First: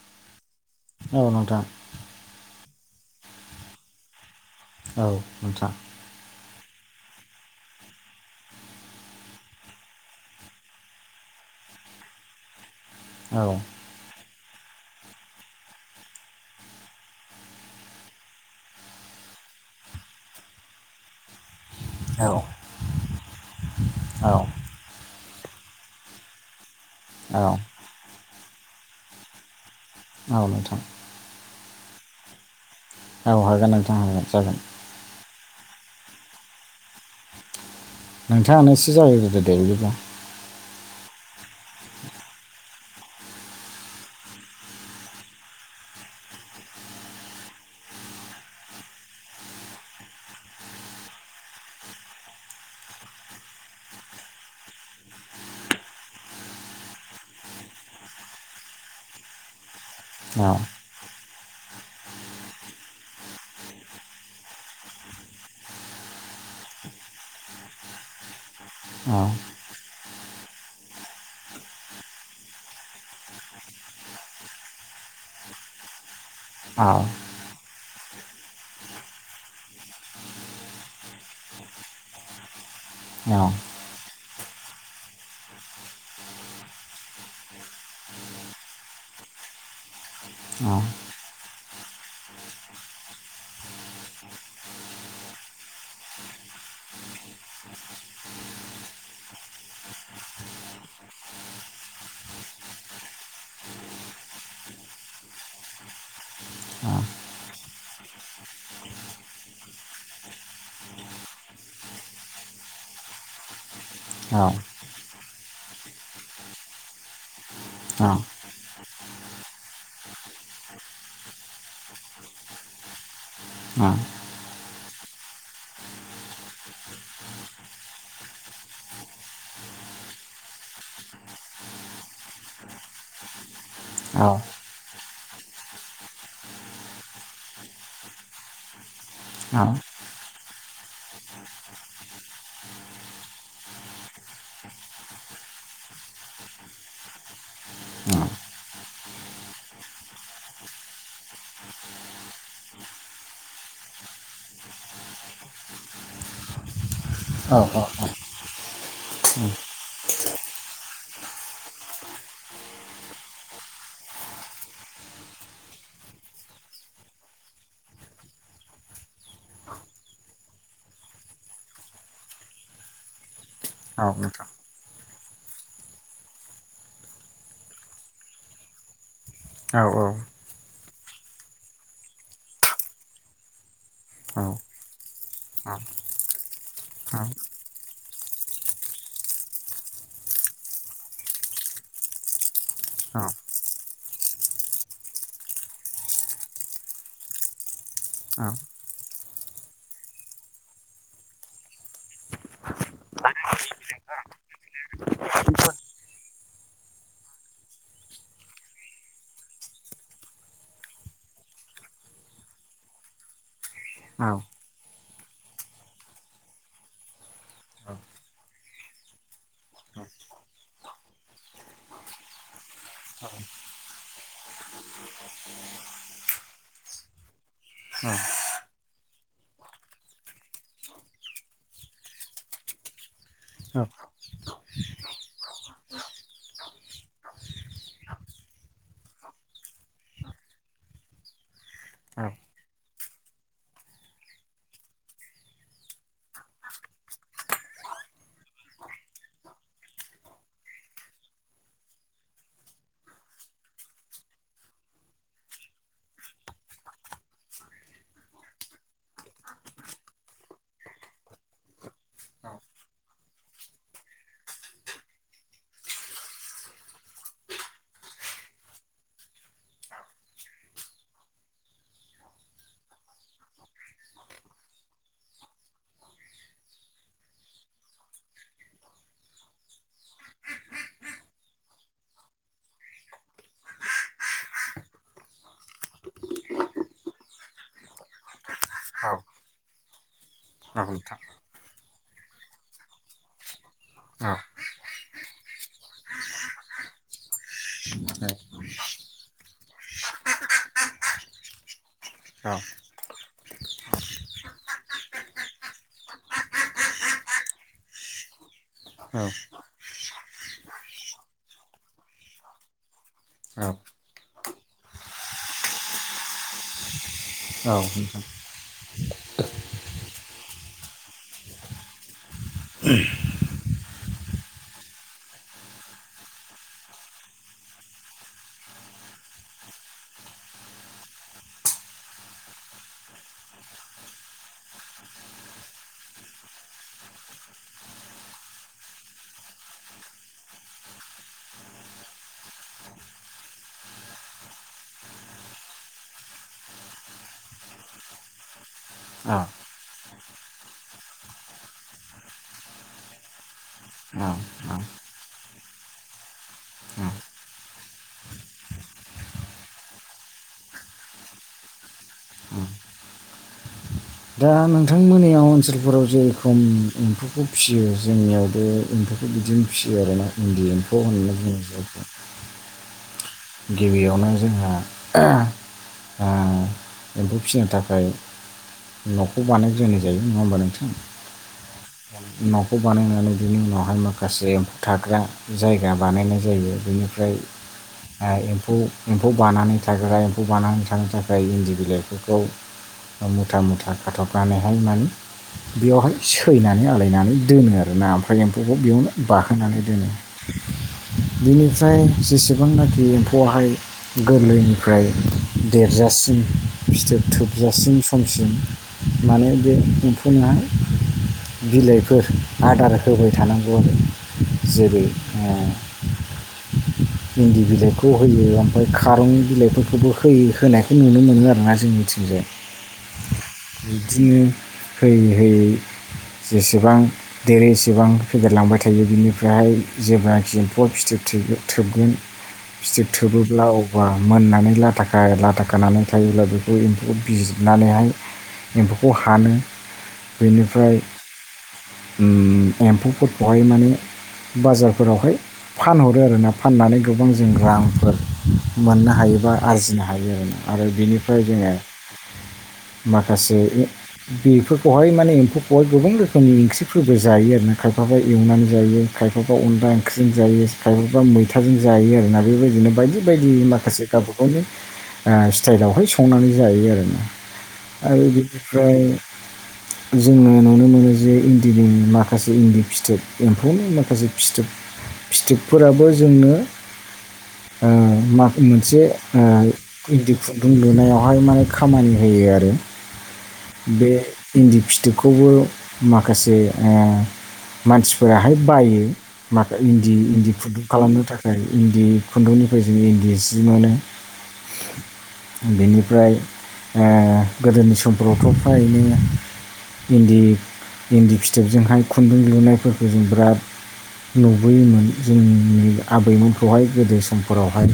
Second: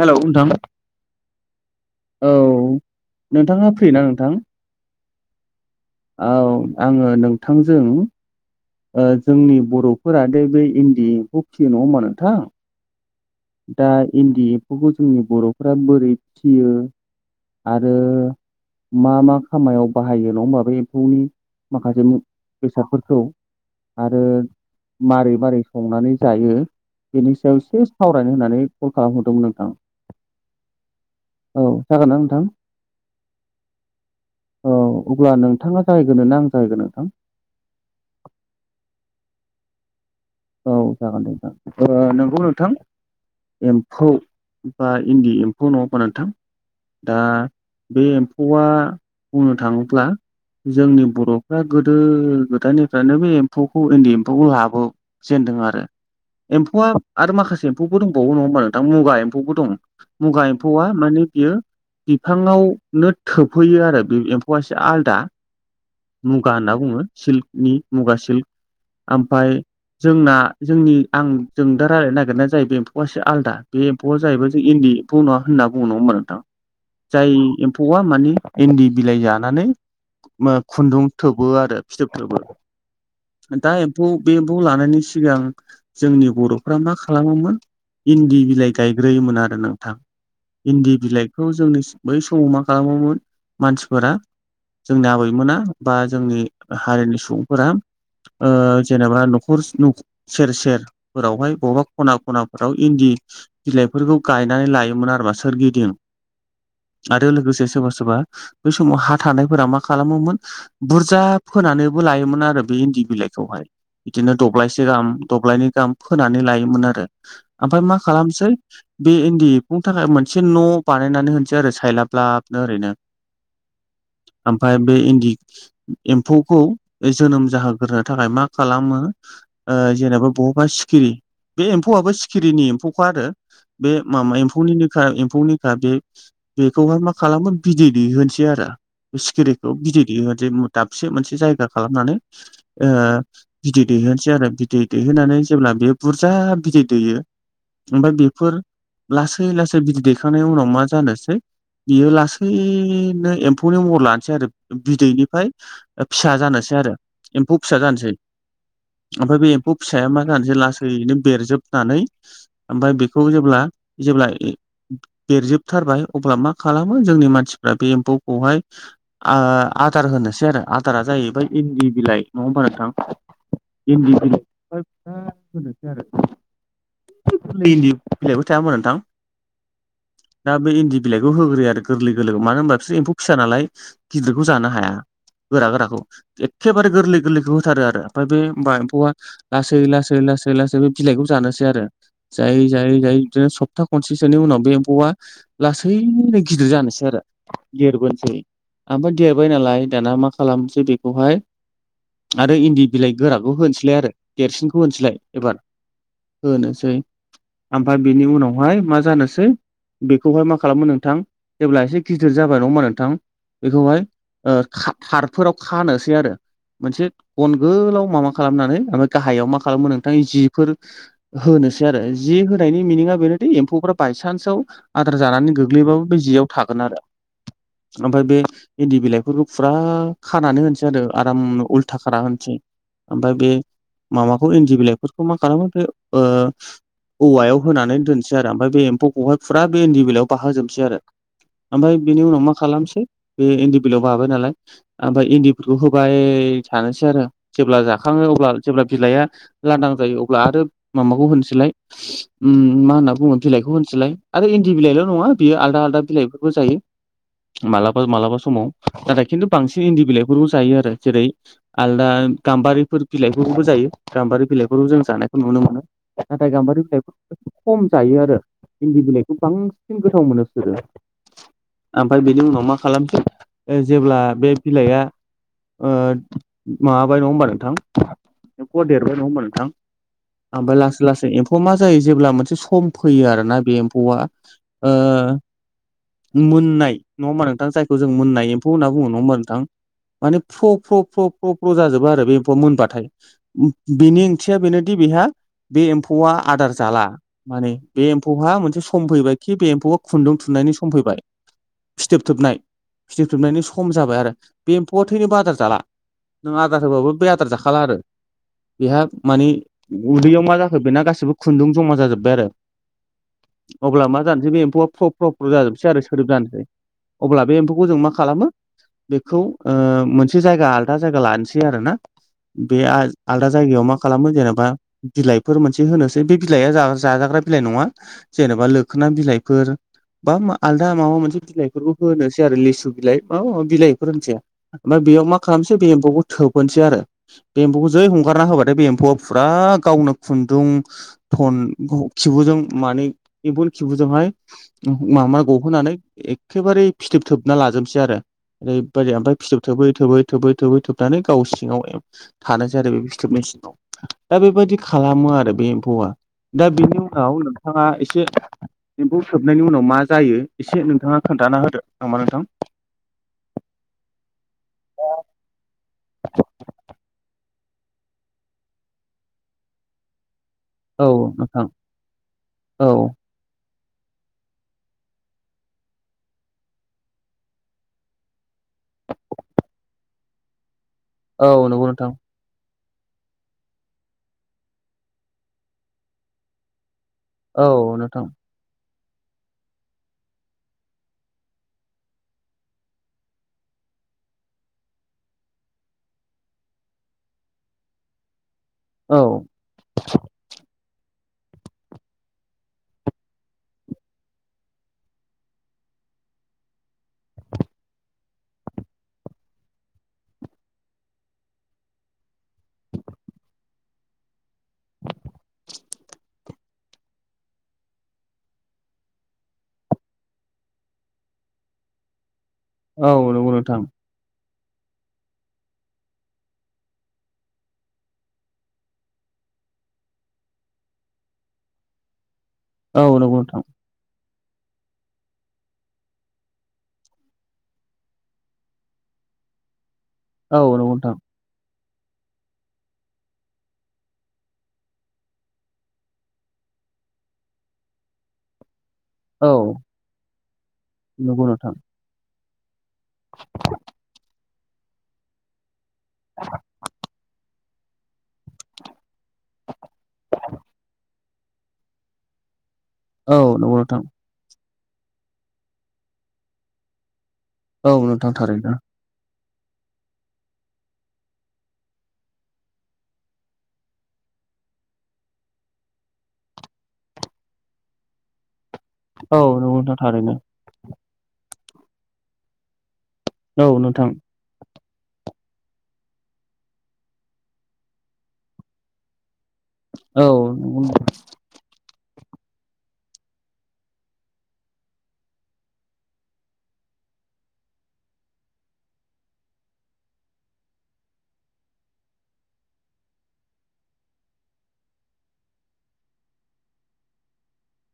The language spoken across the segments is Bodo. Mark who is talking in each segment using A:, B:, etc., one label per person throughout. A: हेलौ नोंथां
B: औ नोंथां
A: औ नोंथाङा फ्रि ना नोंथां
B: औ नोंथां
A: औ आङो नोंथांजों ओ जोंनि बरफोरा दे बे इन्दि एमफौ फिसियो नङा होमबा नोंथां
B: औ
A: दा इन्दि एम्फौखौ जोंनि बरफोरा बोरै फिसियो आरो मा मा खामायाव बाहायो नङा होमबा बे एम्फौनि माखासे मु
B: औ
A: बेसादफोरखौ आरो मारै - मारै संनानै जायो बेनि
B: औ
A: सायाव से सावरायनो होननानै कल खालामहरदोंमोन नोंथां
B: आव नोंथां
A: औ जागोन ना नोंथां
B: औ हागोन नोथां हागोन जागोन
A: औ अब्ला नोंथाङा जागायगोरनो ना आं जागायगोरनो नोंथां
B: नोंथाङानो एसे जागायग्रोदो दे बिदिब्ला
A: औ जागोन दे नोंथां ओ नोंगौ नोंथां एम्फौ बा इन्दि एम्फौ नङा होनबा नोंथां दा बे एम्फौआ बुंनो थाङोब्ला जोंनि बरफ्रा गोदो गोदायनिफ्रायनो बे एम्फौखौ इन्दि एम्फौखौ लाबो जेनदों आरो एम्फौआ आरो माखासे एम्फौबो दंबावो नङा होमबा नोंथां मुगा एम्फौबो दं।
B: औ
A: मुगा एम्फौआ माने बियो बिफाङावनो थोबहैयो आरो बे एम्फौआ एसे आलदा मुगा होनना बुङो सिल्कनि मुगा
B: औ
A: सिल्क ओमफाय जोंना जोंनि आं जों दा रायलायनो नागिरनाया जाहैबाय एम्फौआ एसे आलदा बे फआ जाहैबाय जों इन्दि एमफौ ना होनना बुंङा नङा होनबा नोंथां
B: औ
A: जाय एम्फौआ माने एन्दि बिलाइ जानानै म खुन्दुं थोबो आरो फिथोब थोबो
B: औ
A: दा एम्फौ बे खौ लानायनि सिगां जोंनि बरफ्रा मा खालामोमोन इन्दि बिलाइ गायग्रोयोमोन आरो नोंथां।
B: औ
A: इन्दि बिलाइखौ जोंनि बै समाव मा खालामोमोन मानसिफोरा जोंनि आबैमोना बा जोंनि हारिनि सुबुंफोरा ओ जेनेबा न खरस नख सेर सेर फोरावहाय बबेबा खना खनाफोरावहाय इन्दि बिलाइफोरखौ गायनानै लायोमोन आरोमा सोरगिदिं। आरो लोगोसे सोरबा सोरबा बै समाव हा थानायफोरा मा खालामोमोन बुरजा फोनानैबो लायोमोन आरो बे इन्दि बिलाइखौहाय बिदिनो
B: औ नोंथां
A: दब्लायस दि गाम दब्लायनि गाहाम फोनानै लायोमोन आरो ओमफ्रय मा
B: औ
A: खालामनोसै बे इन्दि एमफुनि थाखाय मोनसे न बानायनानै होनोसै आरो सायलाब लाबनो ओरैनो
B: [unintelligible]
A: ओमफायय बे इन्दि एम्फौखौ जोनोम जाहोग्रोनो थाखाय मा खालामो ओ जेनेबा बबावबा सिखिरि बे एम्फौआबो सिखिरिनि एम्फौखा आरो बे
B: औ नोंथां
A: मामा
B: औ नोंथां
A: एम्फौनिनो खा एम्फौ निखा बे बेखौहाय मा खालामो बिदै दै होनोसै आरो
B: औ
A: सिखिरिखौ बिदै दै होनोसै मु दाबसे मोनसे जायगा खालामनानै ओ बिदै दैहोनोसै आरो बिदै दैहोनानै जेब्ला बेयो बुरजा बिदै दैयो ओमफ्राय बेफोर लासै लासै बिदै दैखांनायनि उनाव मा जानोसै बियो लासैनो एम्फौनि महर लानोसै आरो बिदैनिफाय फिसा जानोसै आरो।
B: औ औ औ।
A: ओमफाय बे एम्फौ फिसाया मा जानोसै लासैनो बेरजोबनानै ओमफाय बेखौ जेब्ला जेब्ला ए बेरजोबथारबाय अब्ला मा खालामो जोंनि मानसिफ्रा बे एम्फौखौहाय आ आदार होनोसै आरो आदारा जाहैबाय इन्दि बिलाइ नङा होमबा नोंथां? इन्दि बि ओमफाय फिसा होनोसै आरो गोरलै इन्दि बिलाइबो थाया होमबा नोंथां?
B: औ औ
A: दा बै इन्दि बिलाइखौ होग्रोयो आरो गोरलै गोरलैखौ मानो होमबा बिसोर एम्फौ फिसा नालाय गिदिरखौ जानो हाया। गोरा गोराखौ एखेबारे गोरलै गोरलैखौ होथारो आरो। ओमफाय बे होमबा एम्फौआ लासै लासै लासै लासै बे बिलाइखौ जानोसै आरो। जायै जायै जायै बिदिनो सप्ता खनसेसोनि उनाव बे एम्फौआ लासैनो गिदिर जानोसै आरो देरबोनोसै। ओमफाय देरबाय नालाय दाना मा खालामनोसै बेखौहाय आरो इन्दि बिलाइ गोराखौ होनोसैलाय आरो देरसिनखौ होनसैलाय एबार होनोसै ओमफाय बिनि उनावहाय मा जानोसै बेखौहाय मा खालामो नोंथां जेब्ला एसे गिदिर जाबाय नङा होमबा नोंथां? बेखौहाय ओ खा थारफोराव खानोसै आरो मोनसे गन गोलाव मा खालामनानै ओमफाय गाहायाव मा खालामो नोंथांनि जिफोर होनोसै आरो जि होनायनि मिनिङा बेनोदि एम्फौफ्रा बायसान्सआव आद्रार जानानै गोग्लैबाबो बे जेयाव थागोन आरो। ओमफाय बे इन्दि बिलाइफोरखौ फुरा खानानै होनसै आरो आराम उल्था खाना होन सै ओमफाय बे माबाखौ इन्दि बिलाइफोरखौ मा खालामो बे ओ औवायाव होनानै दोनसै आरो ओमफाय बे एम्फौखौहाय फुरा बे इन्दि बिलाइयाव बाहो जोबनोसै आरो। ओमफाय बिनि उनाव मा खालामसै बे इन्दि बिलाइयाव बाबाय नालाय ओमफाय इन्दिफोरखौ होबाय थानोसै आरो। जेब्ला जाखाङो अब्ला जेब्ला बिलाइया लांदां जायो अब्ला आरो माबाखौ होनसैलाय उम मा होनना बुङो बिलाइखौ होनसैलाय आरो इन्दि बिलाइल' नङा बियो आलदा आलदा बिलाइफोरबो जायो। मालाबा मालाबा समाव नाथाय खिन्थु बांसिन इन्दि बिलाइफोरबो जायो आरो जेरै आलदा गाम्बारिफोर बिलाइफोरखौबो जायो गाम्बारि बिलाइफोरखौबो जों जानायखौ नुनो मोनो नाथाय गाम्बारि बिलाइफोर खम जायो आरो इन्दि बिलाइखौ बांसिन गोथाव मोनो बिसोरो। ओमफाय बिनि उनाव मा खालामसै जेब्ला बे बिलाइआ ओ माबाबाय नङा होमबा नोंथां एम्फौया देरबाय नङा होमबा नोंथां। ओमफाय लासै लासै एम्फौआ मा जायो जेब्ला मोनसे सम फैयो आरोना बे एम्फौआ ओ मोन्नाय नङा होमा नोंथां जायखौ जों मोन्नाय एम्फौ होनना बुङो नङा होमबा नोंथां। माने फ्र' फ्र' फ्र' फ्र' फ्र' जाजोबबो आरो बे एम्फौ मोनबाथाय। बिनि ओंथिया बेनोदि बेहा बे एम्फौआ आदार जाला। माने बे एम्फौहा मोनसे सम फैबाय खि बे एम्फौआ खुन्दुं थुननायनि सम फैबाय। फिथोब थोबनाय फिथोब थोबनायनि सम जाबाय आरो बे एम्फौआ थैनोबो आदार जाला। नों आदार होबाबो बे आदार जाखाला आरो बेहा मानि उदैयाव मा जाखो बेना गासिबो खुन्दुं जमा जाजोब्बाय आरो। अब्ला मा जानोसै बे एम्फौआ फ्र' फ्र'' जाजोबसै आरो सोदोब जानोसै अब्ला बे एम्फौखौ जों मा खालामो बेखौ ओ मोनसे जायगा आल दा जायगा लानोसै आरो ना बे आर आलादा जायगायाव मा खालामो जेनेबा बिलाइफोर मोनसे होनोसै बे बिलाइआ जाजाग्रा बिलाइ नङा। जेनेबा लोखोना बिलाइफोर बा आलदा माबा मोनसे बिलाइफोरबो होनोसै आरो लिसु बिलाइ माबा माबा बिलाइफोर होनोसै ओमफ्राय बेयाव मा खालामसै बे एम्फौखौ थोबहोनोसै आरो। बे एम्फौखौ जै हंगारना होबाथाय बे एम्फौआ फुरा गावनो खुन्दुं फन खिबुजों माने इभुन खिबुजोंहाय माबा गहोनानै एखेबारे फिथोब थोबना लाजोबसै आरो। ओरैबायदि ओमफ्राय फिथोब थोबै थोबै थोबै थोबै थोबनानै गाव सिङाव थानोसै आरो बे फिथोबनि सिंआव। दा
B: औ
A: बेबायदि खालामो आरो बे एम्फौआ दा बिनि
B: औ
A: उनाव नोंथाङा एसे एम्फौ सोबनायनि उनाव मा जायो एसे नोंथाङा खोन्थाना होदो नामा नोंथां
B: दा नोंथांमोननियाव ओनसोलफोराव जेरखम एम्फौखौ फिसियो जोंनियावबो एम्फौखौ बिदिनो फिसियो आरोना इन्दि एम्फौ
A: औ
B: होननानै बुङो
A: नोंथां
B: जायखौ।
A: औ
B: गिबियावनो जोंहा ओ आ एम्फौ फिसिनो थाखाय न'खौ बानाय ग्रोनाय जायो नङा होमबा नोंथां
A: औ नंगौ नोंथां
B: न'खौ बानायनानै बिनि उनावहाय माखासे एम्फौ थाग्रा जायगा बानायनाय जायो बिनिफ्राय
A: औ नों
B: आ एमफौ एम्फौ बानानै थाग्रा एम्फौ बानानै थानो थाखाय इन्दि बिलाइफोरखौ मुथा मुथा खाथबनानैहाय माने बेयावहाय सैनानै आलायनानै दोनो आरोना ओमफ्राय फाइ एम्फौखौ बेयावनो
A: औ
B: बाखोनानै दोनो बेनिफ्राय जेसेबांनाखि बे एम्फौआाहाय गोरलैनिफ्राय देरजासिम फिथोब थोबजासिम समसिम माने बेे उफुनाहा बिलाइफोर आदार होबाय थानांगौ जेरै आ इन्दि बिलाइखौ होयो ओमफ्राय खारौनि बिलाइफोरखौबो होयो होनायखौ नुनो मोनो आरोना जोंनि [inaudible]
A: औ नंगौ नोंथां
B: बिदिनो होयै होयै जेसेबां देरै एसेबां फेदेरलांबाय थायो बिनिफ्रायहाय जेब्लाखि एम्फौ फिथोब थोब थोबगोन
A: औ
B: फिथोब
A: नंगौ नोंथां
B: थोबोब्ला औ मा मोननानै लाथा लाथा खानानै थायोब्ला बेखौ एम्फौखौ बिजिरनानैहाय एम्फौखौ हानो
A: औ नंगौ
B: बेनिफ्राय
A: नोंथां
B: उम एम्फौफोरखौहाय माने बाजारफोरावहाय फानहरो आरोना फाननानै गोबां जों रांफोर मोननो हायो हायोबा
A: औ
B: आरजिनो हायो आरोोना आरो बिनिफ्राय
A: नंगौ
B: जोङो
A: नोंथां
B: माखासे बेफोरखौहाय माने एम्फौखौहाय गोबां रोखोमनि ओंख्रिफोरबो जायो आरो ना खायफाबा एवनानै जायो खायफाबा अनला ओंख्रिजों जायो खायफाबा मै खोथाजों जायो आरोना बेबायदिनो बायदि
A: औ
B: बायदि
A: नंगौ नोंथां
B: माखासे गाबु बेनो स्टाइलावहाय संनानै जायो आरो ना
A: औ
B: आरो
A: नोंथां थारैनो
B: बिनिफ्राय
A: [inaudible]
B: जोङो नुनो मोनो जे इन्दिनि माखासे इन्दि फिथोब एम्फौनि माखासे फिथोब फिथोबफोराबो जोंनो आ माखु मोनसे आ
A: औ नंगौ नोंथां थारैनो
B: [unintelligible] दुं लुनायावहाय माने खामानि होयो आरो
A: औ नोंथां
B: बे इन्दि फिथोबखौबो माखासे ओ मानसिफोराहाय बायो। मानो इन्दिी
A: औ
B: इन्दिी फुं थाखाय इन्दि खुन्दुंनिफ्राय जों इन्दि जि मोनो बेनिफ्राय ओ गोदोनि समफोरावथ' फ्राय इदोनो इन्दि इन्दि फिथोबजोंहाय खुन्दुं लुनायफोरखौ जों बिराद नुबोयोमोन जों आबैमोनखौहाय गोदो समफोरावहाय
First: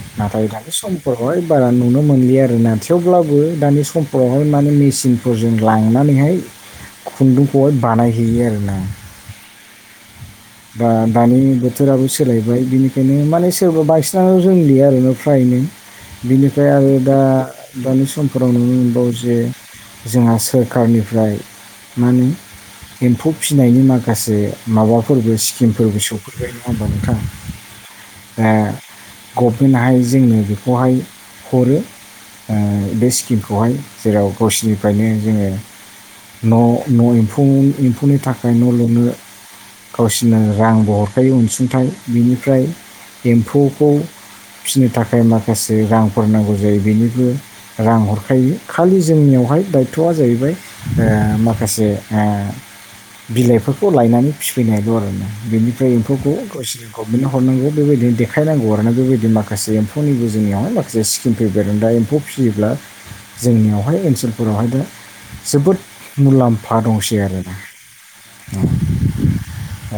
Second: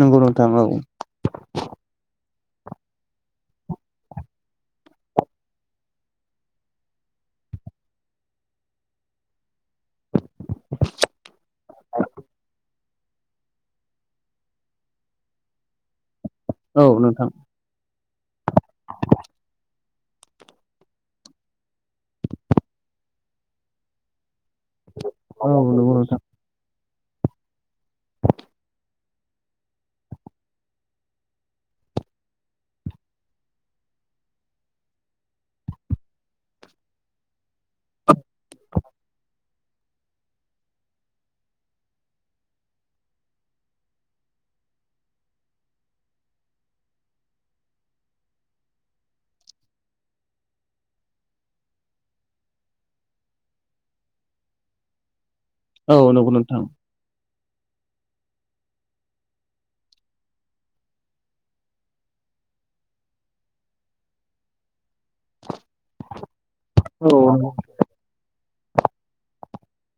A: नंगौ नोंथां
B: नाथाय
A: औ
B: दानि बे सम अबेहाय बारा नुनो मोनलि आरो थेवब्लाबो दानि समफोरावहाय माने मेसिन फोरजों लांनानैहाय खुन्दुंखौहाय बानायहैयो आरोोना दा दानि बोथोराबो सोलायबाय बिनि बेनो माने सोरबा बांसिनल' जोंलि आरोोना फ्रायनो बिनिफ्राय
A: औ
B: आरो दा
A: नोंथां
B: दानि समफोराव नुनो मोनबावो जे जोंहा सोरखारनिफ्राय मा होनो एम्फौ फिसिनायनि माखासे माबाफोरबो
A: औ नंगौ
B: स्किमफोरबो
A: नोंथां
B: सौफैयो गना बथां [unintelligible] ऐ गभमेन्टहाय जोंनो बेखौहाय हरो बे स्किमखौहाय जेराव गावसिनिफ्रायनो जोङो न' न' एम्फौ एम्फौनि थाखाय न' लुनो गावसोरनो रांबो हरखायो अनसुंथाइ बिनिफ्राय एम्फौखौ फिसिनो थाखाय माखासे रांफोर नांगौ जायो बेनिबो रां हरखायो खालि जोंनियावहाय दायथ'आ जाहैबाय बे माखासे बे बिलाइफोरखौ लायनानै फिफैनाय दं आरोोना बेनिफ्राय
A: औ नंगौ
B: एम्फौखौ
A: नोंथां
B: द गभनमेन्टआव हरनांगौ बेबायदिनोेखायनांगौ आर ना बेबायदि माखासे एमफौनिबो जोंनियावहाय मासे स्किम फैबाय आरो दा एम्फौ फियोब्ला जोंनियावहाय ओनसोलफोरावहाय दा जोबोद मुलाम्फा बिफा दंसै
A: औ
B: आरोना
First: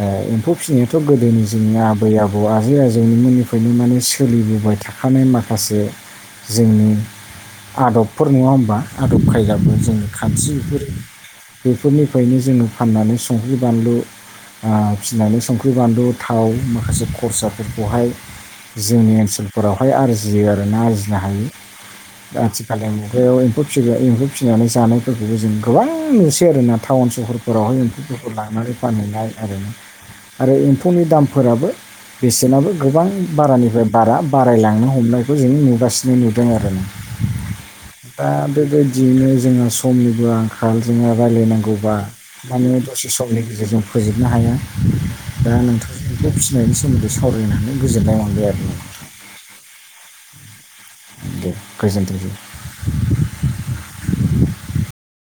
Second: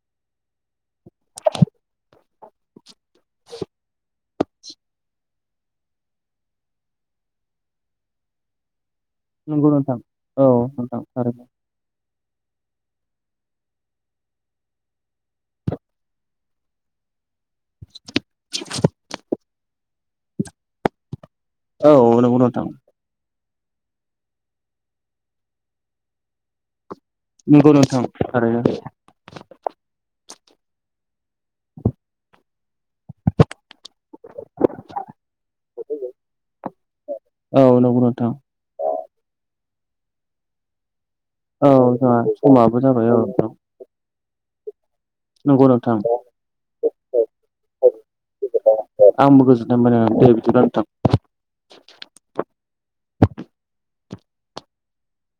B: ओ एम्फौ फिसिनायाथ' गोदोनि जोंनि आबै आबौ आजै आजौनिमोननिफ्रायनो माने सोलिबोबाय थाख नाय माखासे जोंनि आदबफोर नङा होमबा आदब
A: नंगौ
B: खायगाफोर जों
A: नोंथां औ
B: खाथिफोर
A: नोंथां थारैनो
B: बेफोरनिफ्रायनो जोङो फाननानै संख्रि बानलु अ फिसिनानै संख्रि बानलु थाव माखासे खरसाफोरखौहाय जोंनि ओनसोलफोरावहाय आरजियो आर ना आरजिनो हायो
A: औ नंगौ नोंथां
B: आथिखालनि मुगायाव एम्फौ फिसि्रा एम्फौ फिसिनानै जानायफोरखौबो जों गोबां नुसै आरो ना टाउन
A: नंगौ
B: सहरफोरावहाय
A: नोंथां
B: ओंख्रिफोरखौ
A: थारैनो
B: लांनानै नाय आरो आरो एम्फौनि दामफोराबो बेसेनाबो गोबां बारानिफ्राय बारा बारायलांनो हमनायखौ जों नुगासिनो नुदों आरो ना
A: औ नंगौ
B: दा
A: नोंथां
B: बेबायदियैनो जोंहा समनिबो आं [unintelligible] जोङो
A: औ
B: रायज्लायनांगौबा
A: जोंहा
B: माने
A: समाबो
B: दसे
A: जाबाय औ
B: समनि
A: नोंथां
B: गेजेरजों फोजोबनो हाया। दा
A: नंगौ नोंथां
B: नोंथांखौ [unintelligible] फिसिनायनि सोमोन्दै सावरायनो हानो गोजोननाय मोनबाय आरो।
A: आंबो गोजोननाय मोनबाय दे बिदिबा नोंथां।
B: दे गोजोनथों।